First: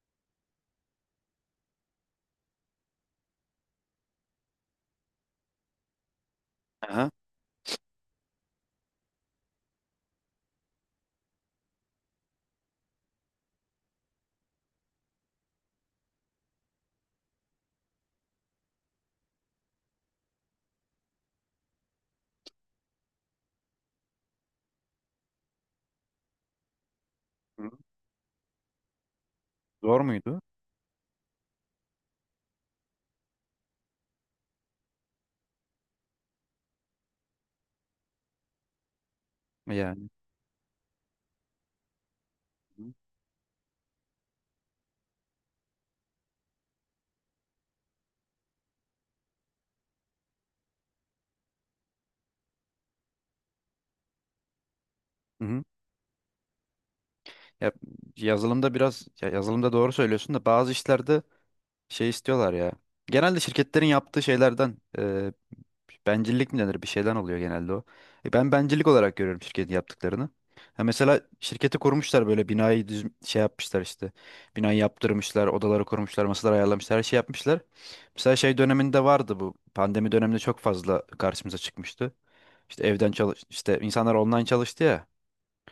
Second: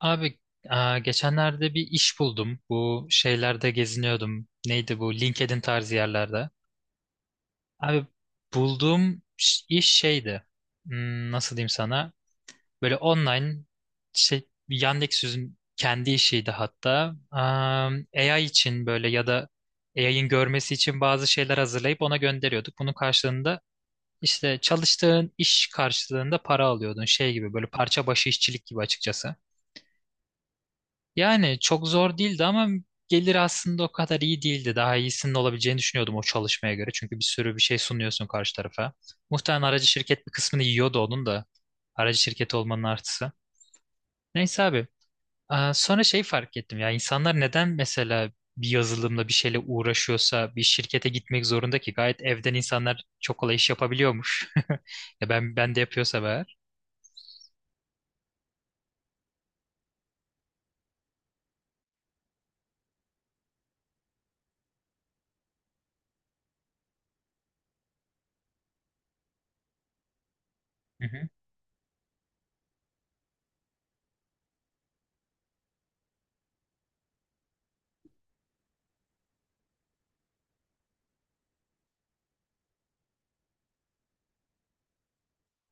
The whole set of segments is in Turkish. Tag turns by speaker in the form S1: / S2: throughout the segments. S1: Abi geçenlerde bir iş buldum. Bu şeylerde geziniyordum. Neydi bu? LinkedIn tarzı yerlerde.
S2: Aha.
S1: Abi bulduğum iş şeydi. Hmm, nasıl diyeyim sana? Böyle online şey Yandex'in kendi işiydi hatta. AI için böyle ya da AI'ın görmesi için bazı şeyler hazırlayıp ona gönderiyorduk. Bunun karşılığında işte çalıştığın iş karşılığında para alıyordun. Şey gibi böyle
S2: Hı.
S1: parça başı işçilik gibi açıkçası.
S2: Zor muydu?
S1: Yani çok zor değildi ama gelir aslında o kadar iyi değildi. Daha iyisinin olabileceğini düşünüyordum o çalışmaya göre. Çünkü bir sürü bir şey sunuyorsun karşı tarafa. Muhtemelen aracı
S2: Yani.
S1: şirket bir kısmını yiyordu onun da. Aracı şirketi olmanın artısı. Neyse abi. Sonra şey fark ettim ya insanlar neden mesela bir yazılımla bir şeyle uğraşıyorsa bir şirkete gitmek zorunda ki gayet evden insanlar çok kolay iş yapabiliyormuş. Ya
S2: Hı
S1: ben
S2: hı.
S1: ben de yapıyorsa eğer.
S2: Ya, yazılımda biraz ya yazılımda doğru söylüyorsun da bazı işlerde şey istiyorlar ya. Genelde şirketlerin yaptığı şeylerden bencillik mi denir bir şeyden oluyor genelde o. Ben bencillik olarak görüyorum şirketin yaptıklarını. Ha,
S1: Hı
S2: mesela
S1: hı,
S2: şirketi kurmuşlar böyle binayı düz şey yapmışlar işte. Binayı yaptırmışlar, odaları kurmuşlar, masalar ayarlamışlar, her şey yapmışlar. Mesela şey döneminde vardı bu. Pandemi döneminde çok fazla karşımıza çıkmıştı. İşte evden çalış işte insanlar online çalıştı ya.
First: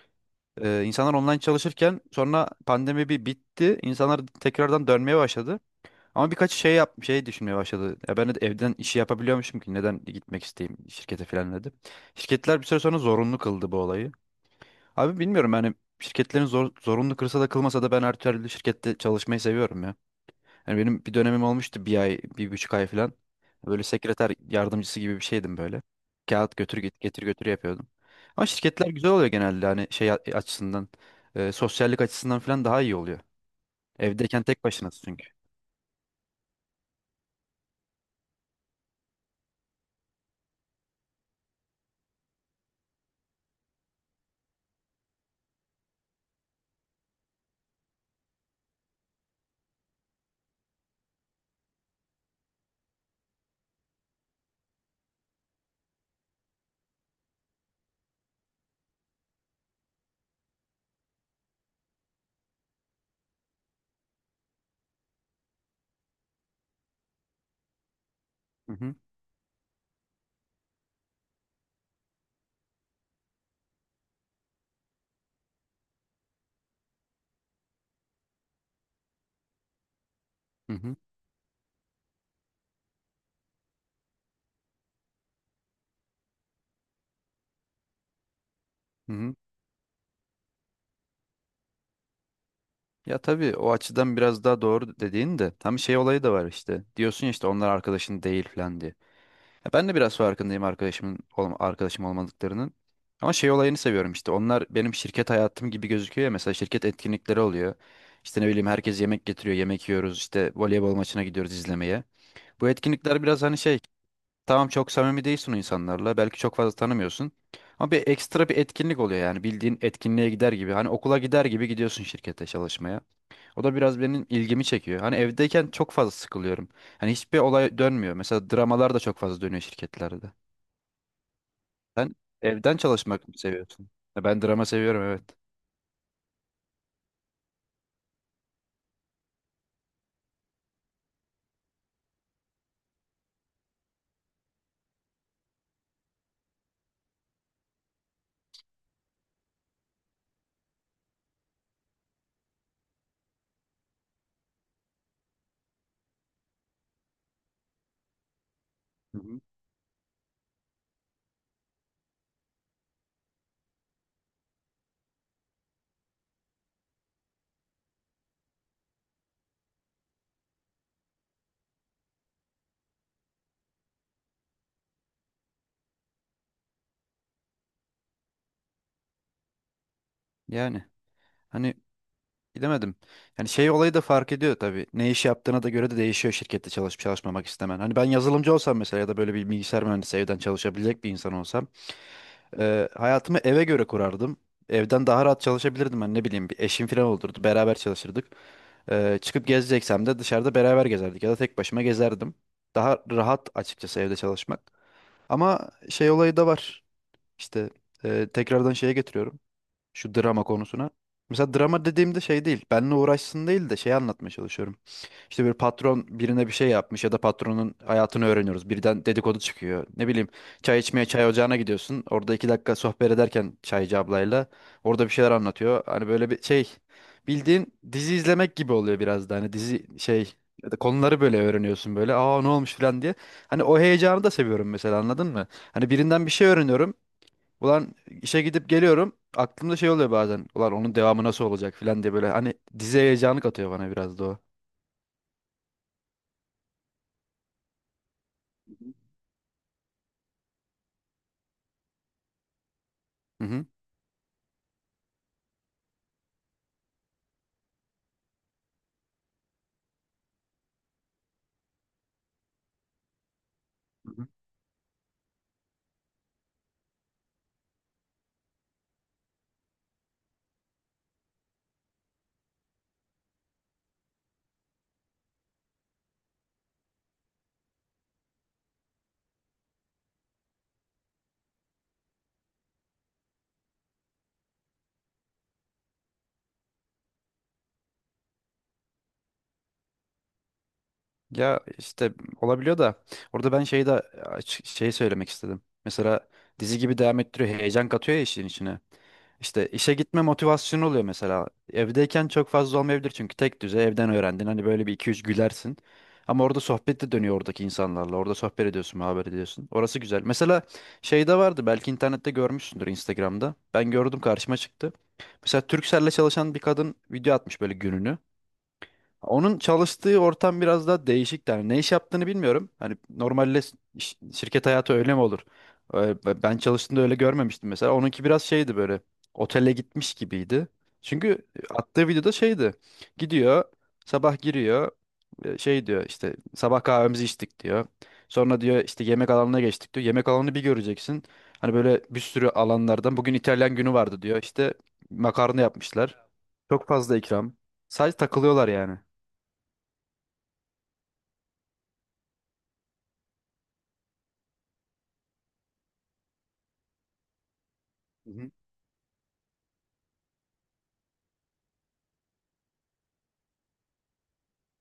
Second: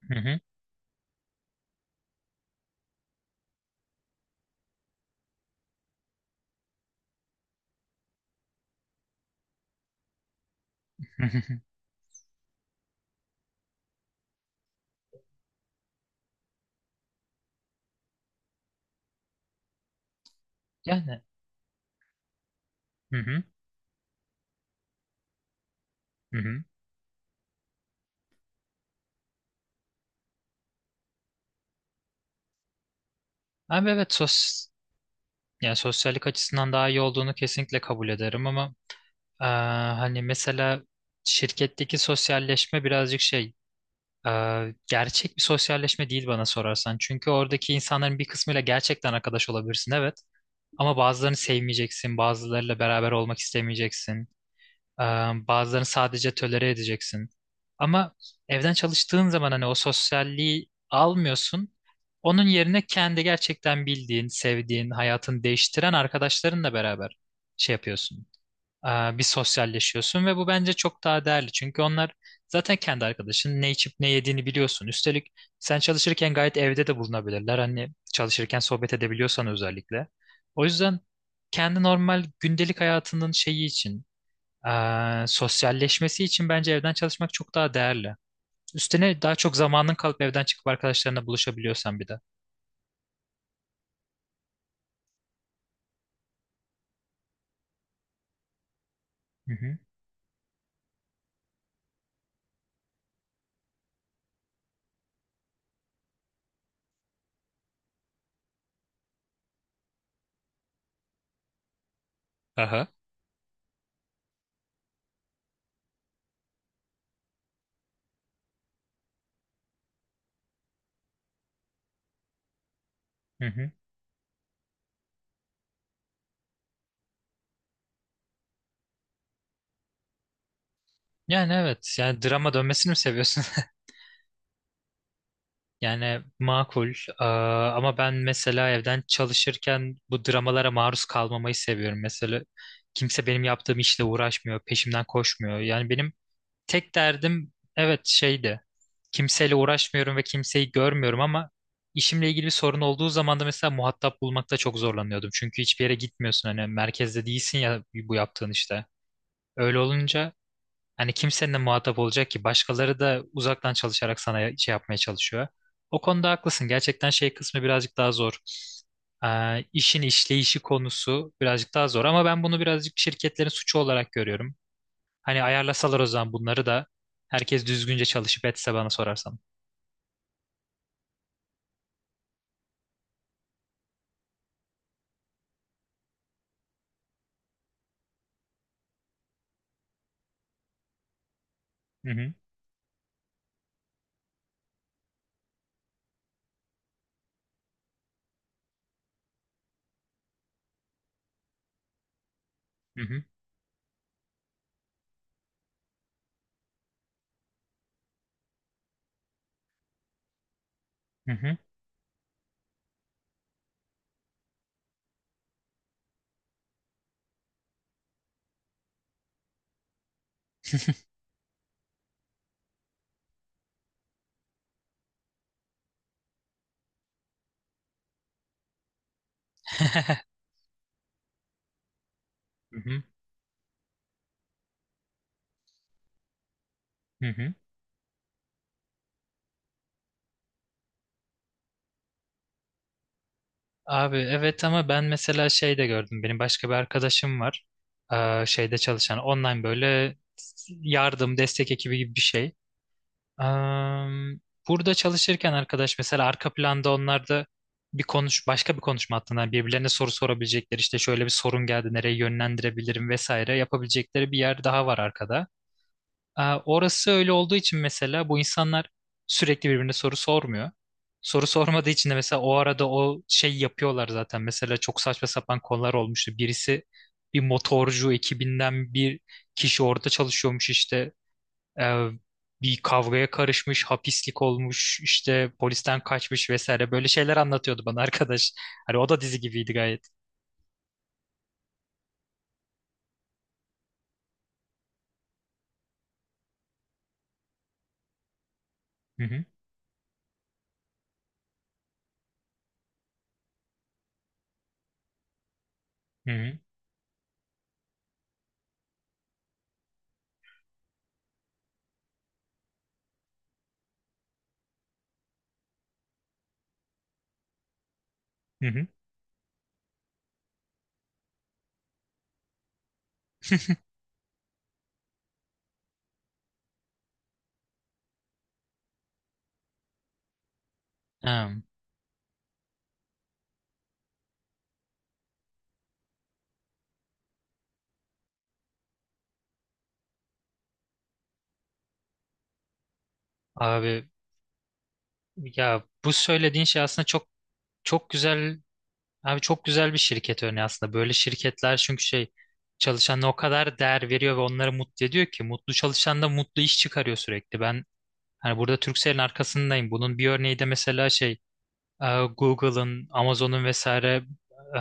S1: hı hı,
S2: İnsanlar online çalışırken sonra pandemi bir bitti. İnsanlar tekrardan dönmeye başladı. Ama birkaç şey yap şey düşünmeye başladı. Ya ben de evden işi yapabiliyormuşum ki neden gitmek isteyeyim
S1: hı
S2: şirkete falan
S1: hı.
S2: dedi. Şirketler bir süre sonra zorunlu kıldı bu olayı. Abi bilmiyorum yani şirketlerin zorunlu kılsa da kılmasa da ben her türlü şirkette çalışmayı seviyorum ya. Yani benim bir
S1: Yani.
S2: dönemim olmuştu bir ay, bir buçuk ay falan.
S1: Hı hı,
S2: Böyle sekreter yardımcısı gibi bir şeydim böyle.
S1: hı
S2: Kağıt
S1: hı.
S2: götür git getir götür yapıyordum. Ama şirketler güzel oluyor genelde hani şey açısından, sosyallik açısından falan daha iyi oluyor.
S1: Abi evet
S2: Evdeyken tek
S1: sos.
S2: başınasın çünkü.
S1: Yani sosyallik açısından daha iyi olduğunu kesinlikle kabul ederim ama eee, hani mesela şirketteki sosyalleşme birazcık şey gerçek bir sosyalleşme değil bana sorarsan. Çünkü oradaki insanların bir kısmıyla gerçekten arkadaş olabilirsin, evet, ama bazılarını sevmeyeceksin, bazılarıyla beraber olmak istemeyeceksin. Ee, Bazılarını sadece tölere edeceksin. Ama evden çalıştığın zaman hani o sosyalliği almıyorsun. Onun yerine kendi gerçekten bildiğin, sevdiğin, hayatını değiştiren arkadaşlarınla beraber şey yapıyorsun.
S2: Hı
S1: Ee,
S2: hı,
S1: Bir sosyalleşiyorsun ve bu bence çok daha değerli. Çünkü onlar zaten kendi arkadaşın, ne içip ne yediğini biliyorsun. Üstelik sen çalışırken gayet evde de bulunabilirler. Hani çalışırken sohbet edebiliyorsan özellikle. O
S2: hı hı,
S1: yüzden kendi normal gündelik hayatının şeyi için sosyalleşmesi için bence evden çalışmak çok daha değerli.
S2: hı
S1: Üstüne daha
S2: hı.
S1: çok zamanın kalıp evden çıkıp arkadaşlarına buluşabiliyorsan bir de.
S2: Ya tabii o açıdan biraz daha doğru dediğin de tam şey olayı da var işte. Diyorsun ya işte onlar arkadaşın değil falan diye.
S1: Hı
S2: Ya
S1: hı.
S2: ben de biraz farkındayım arkadaşım olmadıklarının. Ama şey olayını seviyorum işte. Onlar benim şirket hayatım gibi gözüküyor ya. Mesela şirket etkinlikleri oluyor. İşte ne bileyim herkes yemek getiriyor. Yemek yiyoruz. İşte voleybol maçına gidiyoruz izlemeye. Bu
S1: Aha.
S2: etkinlikler biraz hani şey. Tamam çok samimi değilsin o insanlarla. Belki çok fazla tanımıyorsun. Ama bir ekstra bir etkinlik oluyor yani. Bildiğin etkinliğe gider gibi. Hani okula gider gibi gidiyorsun şirkete çalışmaya.
S1: Hı
S2: O
S1: hı.
S2: da biraz benim ilgimi çekiyor. Hani evdeyken çok fazla sıkılıyorum. Hani hiçbir olay dönmüyor. Mesela dramalar da çok fazla dönüyor şirketlerde.
S1: Yani evet,
S2: Sen
S1: yani drama
S2: evden
S1: dönmesini mi
S2: çalışmak mı
S1: seviyorsun?
S2: seviyorsun? Ya ben drama seviyorum evet.
S1: Yani makul. Ama ben mesela evden çalışırken bu dramalara maruz kalmamayı seviyorum. Mesela kimse benim yaptığım işle uğraşmıyor, peşimden koşmuyor. Yani benim tek derdim evet şeydi. Kimseyle uğraşmıyorum ve kimseyi görmüyorum ama işimle ilgili bir sorun olduğu zaman da mesela muhatap bulmakta çok zorlanıyordum. Çünkü hiçbir yere gitmiyorsun, hani merkezde değilsin ya bu yaptığın işte.
S2: Hı hı.
S1: Öyle olunca hani kimsenin de muhatap olacak ki, başkaları da uzaktan çalışarak sana şey yapmaya çalışıyor. O konuda haklısın. Gerçekten şey kısmı birazcık daha zor. İşin işleyişi konusu birazcık daha zor ama ben bunu birazcık şirketlerin suçu olarak görüyorum. Hani ayarlasalar o zaman bunları da herkes düzgünce çalışıp etse bana sorarsan.
S2: Yani hani bilemedim. Yani şey olayı da fark ediyor tabii. Ne iş yaptığına da göre de değişiyor şirkette çalışıp çalışmamak istemen. Hani ben yazılımcı olsam mesela ya da böyle bir bilgisayar mühendisi evden çalışabilecek bir insan olsam
S1: Hı hı.
S2: hayatımı eve göre kurardım. Evden daha rahat çalışabilirdim ben ne bileyim bir eşim falan olurdu beraber çalışırdık. Çıkıp gezeceksem de dışarıda beraber gezerdik ya da tek başıma gezerdim.
S1: Hı
S2: Daha
S1: hı.
S2: rahat açıkçası evde çalışmak. Ama şey olayı da var. İşte tekrardan şeye getiriyorum. Şu drama konusuna.
S1: Hı
S2: Mesela
S1: hı.
S2: drama dediğimde şey değil. Benimle uğraşsın değil de şey anlatmaya çalışıyorum. İşte bir patron birine bir şey yapmış ya da patronun hayatını öğreniyoruz. Birden dedikodu çıkıyor. Ne bileyim çay içmeye çay ocağına gidiyorsun. Orada iki dakika sohbet ederken çaycı ablayla orada bir şeyler anlatıyor. Hani böyle bir şey bildiğin dizi izlemek gibi oluyor biraz da. Hani dizi şey ya da konuları böyle öğreniyorsun böyle. Aa ne olmuş
S1: Hı hı.
S2: falan diye. Hani o heyecanı da seviyorum mesela anladın mı? Hani birinden bir şey öğreniyorum.
S1: Hı hı.
S2: Ulan işe gidip geliyorum. Aklımda şey oluyor bazen. Ulan onun devamı nasıl olacak filan diye böyle hani dizi heyecanı katıyor bana
S1: Abi
S2: biraz da o.
S1: evet, ama ben mesela şey de gördüm. Benim başka bir arkadaşım var. Şeyde çalışan online böyle yardım, destek ekibi gibi bir şey. Ee,
S2: Hı hı.
S1: burada çalışırken arkadaş mesela arka planda onlar da bir konuş başka bir konuşma hattından birbirlerine soru sorabilecekleri, işte şöyle bir sorun geldi nereye yönlendirebilirim vesaire
S2: Hı hı.
S1: yapabilecekleri bir yer daha var arkada. Orası öyle olduğu için mesela bu insanlar sürekli birbirine soru sormuyor. Soru sormadığı için de mesela o arada o şey yapıyorlar zaten. Mesela çok saçma sapan konular olmuştu. Bir motorcu ekibinden bir kişi orada çalışıyormuş işte. Ee, bir kavgaya karışmış, hapislik olmuş, işte polisten kaçmış vesaire böyle şeyler anlatıyordu bana arkadaş. Hani o da dizi gibiydi gayet.
S2: Ya işte olabiliyor da orada ben şeyi de şey söylemek istedim. Mesela dizi gibi devam ettiriyor, heyecan katıyor ya işin içine.
S1: Hı hı,
S2: İşte işe gitme motivasyonu oluyor mesela. Evdeyken çok fazla olmayabilir çünkü tek düze evden öğrendin. Hani böyle bir iki üç gülersin.
S1: hı
S2: Ama
S1: hı,
S2: orada sohbet de dönüyor oradaki insanlarla. Orada sohbet ediyorsun, muhabbet ediyorsun. Orası güzel. Mesela şeyde vardı belki internette görmüşsündür Instagram'da. Ben gördüm karşıma çıktı. Mesela Turkcell'le çalışan bir kadın video atmış böyle gününü.
S1: hı hı.
S2: Onun çalıştığı ortam biraz daha değişik yani ne iş yaptığını bilmiyorum. Hani normalde şirket hayatı öyle mi olur? Ben çalıştığımda öyle görmemiştim mesela. Onunki biraz şeydi böyle otele gitmiş gibiydi. Çünkü
S1: Ha,
S2: attığı videoda şeydi. Gidiyor sabah giriyor şey diyor işte sabah kahvemizi içtik diyor. Sonra diyor işte yemek alanına geçtik diyor. Yemek alanını bir göreceksin. Hani böyle bir sürü alanlardan bugün İtalyan günü
S1: Abi
S2: vardı diyor. İşte makarna
S1: ya bu
S2: yapmışlar.
S1: söylediğin şey
S2: Çok
S1: aslında
S2: fazla ikram.
S1: çok
S2: Sadece
S1: güzel.
S2: takılıyorlar yani.
S1: Abi çok güzel bir şirket örneği aslında. Böyle şirketler çünkü şey çalışanına o kadar değer veriyor ve onları mutlu ediyor ki mutlu çalışan da mutlu iş çıkarıyor sürekli. Ben
S2: Hı hı.
S1: hani burada Turkcell'in arkasındayım. Bunun bir örneği de mesela şey e, Google'ın, Amazon'un vesaire e,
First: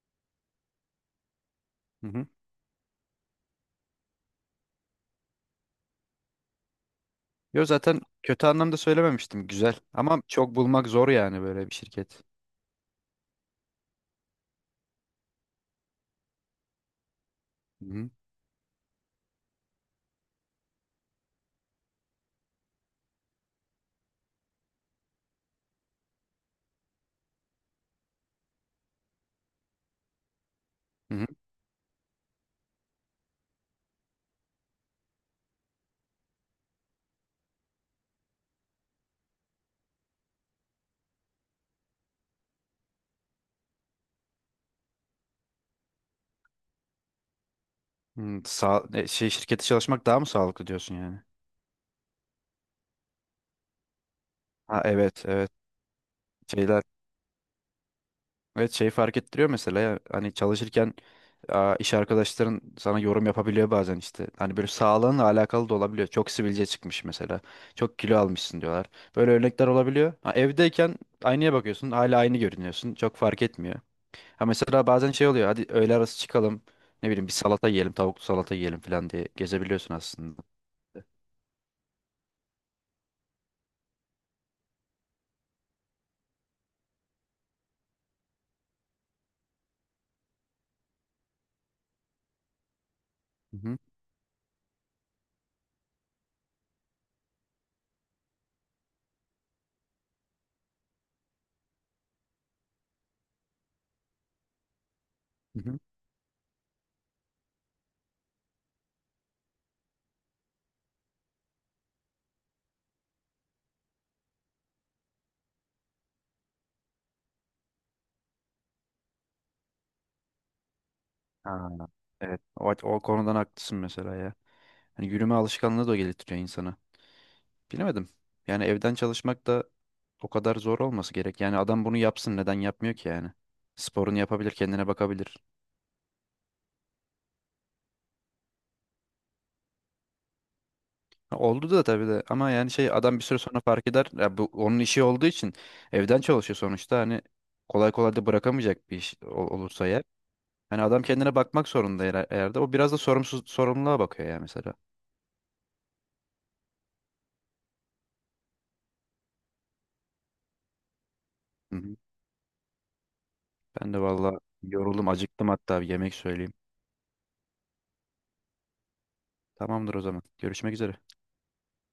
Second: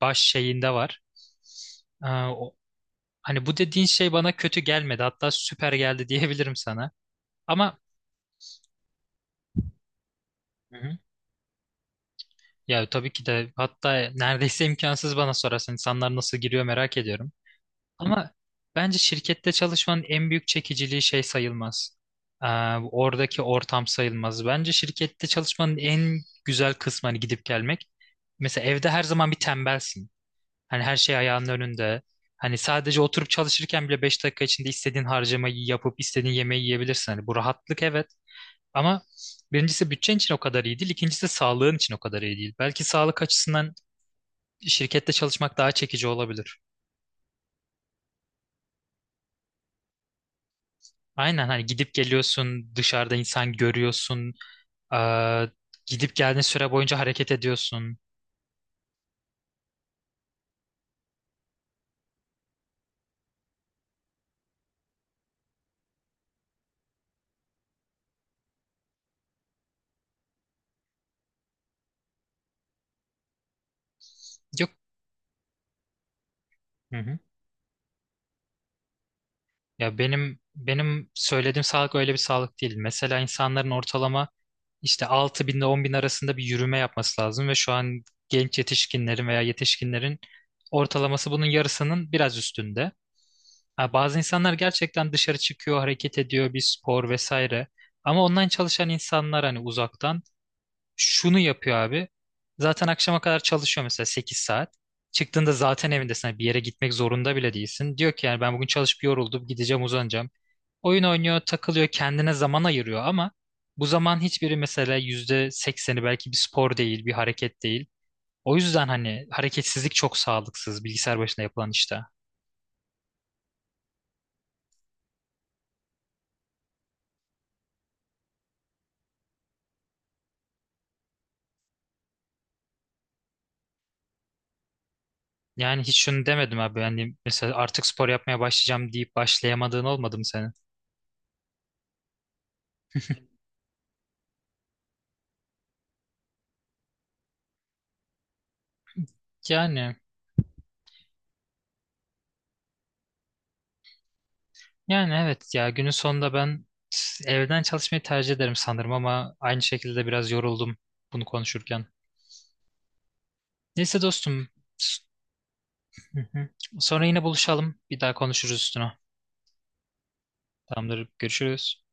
S1: baş şeyinde var. E,
S2: Hı hı.
S1: o- Hani bu dediğin şey bana kötü gelmedi. Hatta süper geldi, diyebilirim sana.
S2: Yo
S1: Ama.
S2: zaten kötü anlamda söylememiştim. Güzel. Ama çok
S1: Hı
S2: bulmak
S1: hı.
S2: zor yani böyle bir şirket.
S1: Ya tabii ki de, hatta neredeyse imkansız bana sorarsan, insanlar nasıl giriyor merak ediyorum.
S2: Hı hı.
S1: Ama bence şirkette çalışmanın en büyük çekiciliği şey sayılmaz. Ee, oradaki ortam sayılmaz. Bence şirkette çalışmanın en güzel kısmı hani gidip gelmek. Mesela evde her zaman bir tembelsin. Hani her
S2: Hı
S1: şey
S2: hı.
S1: ayağının önünde. Hani sadece oturup çalışırken bile 5 dakika içinde istediğin harcamayı yapıp istediğin yemeği yiyebilirsin. Hani bu rahatlık, evet. Ama birincisi bütçen için o kadar iyi değil. İkincisi sağlığın için o kadar iyi değil. Belki sağlık açısından şirkette çalışmak daha çekici olabilir.
S2: Şey şirkete çalışmak daha mı sağlıklı diyorsun yani?
S1: Aynen, hani gidip geliyorsun, dışarıda insan görüyorsun,
S2: Ha evet
S1: eee,
S2: evet.
S1: gidip geldiğin süre
S2: Şeyler
S1: boyunca hareket ediyorsun.
S2: evet şey fark ettiriyor mesela ya, hani çalışırken iş arkadaşların sana yorum yapabiliyor bazen işte. Hani böyle sağlığınla alakalı da olabiliyor. Çok sivilce çıkmış mesela. Çok kilo almışsın diyorlar. Böyle örnekler olabiliyor. Ha, evdeyken aynaya bakıyorsun. Hala aynı görünüyorsun. Çok fark etmiyor. Ha
S1: Yok.
S2: mesela bazen şey oluyor. Hadi öğle arası çıkalım.
S1: Hı
S2: Ne
S1: hı.
S2: bileyim bir salata yiyelim, tavuklu salata yiyelim falan diye gezebiliyorsun
S1: Ya benim
S2: aslında.
S1: benim söylediğim sağlık öyle bir sağlık değil. Mesela insanların ortalama işte 6.000 ile 10.000 arasında bir yürüme yapması lazım ve şu an genç yetişkinlerin veya yetişkinlerin ortalaması bunun yarısının biraz üstünde.
S2: Hı-hı.
S1: Ha, bazı insanlar gerçekten dışarı çıkıyor, hareket ediyor, bir spor vesaire. Ama online çalışan insanlar hani uzaktan şunu yapıyor abi. Zaten akşama kadar çalışıyor mesela 8 saat. Çıktığında
S2: Hı-hı.
S1: zaten evindesin. Hani bir yere gitmek zorunda bile değilsin. Diyor ki yani ben bugün çalışıp yoruldum. Gideceğim, uzanacağım. Oyun oynuyor, takılıyor, kendine zaman ayırıyor ama bu zaman hiçbiri, mesela %80'i belki, bir spor değil, bir hareket değil. O yüzden hani hareketsizlik çok sağlıksız, bilgisayar başında yapılan
S2: Ha,
S1: işte.
S2: evet. O konudan haklısın mesela ya. Hani yürüme alışkanlığı da geliştiriyor insana. Bilemedim. Yani evden çalışmak da o kadar zor olması gerek. Yani adam bunu yapsın neden yapmıyor ki yani? Sporunu yapabilir, kendine bakabilir.
S1: Yani hiç şunu demedim abi. Yani mesela artık spor yapmaya başlayacağım deyip başlayamadığın olmadı mı senin?
S2: Ha, oldu da tabii de ama yani şey adam bir süre sonra fark eder. Ya bu onun işi olduğu için evden çalışıyor sonuçta. Hani kolay kolay da bırakamayacak bir iş olursa
S1: Yani.
S2: eğer. Hani adam kendine bakmak zorunda eğer de o biraz da sorumluluğa bakıyor ya mesela.
S1: Yani evet ya, günün sonunda ben evden çalışmayı tercih ederim sanırım ama aynı şekilde biraz yoruldum bunu
S2: Hı
S1: konuşurken.
S2: hı. Ben de
S1: Neyse
S2: valla
S1: dostum.
S2: yoruldum, acıktım hatta bir yemek
S1: Hı hı.
S2: söyleyeyim.
S1: Sonra yine buluşalım. Bir daha konuşuruz üstüne.
S2: Tamamdır o zaman. Görüşmek üzere.
S1: Tamamdır. Görüşürüz.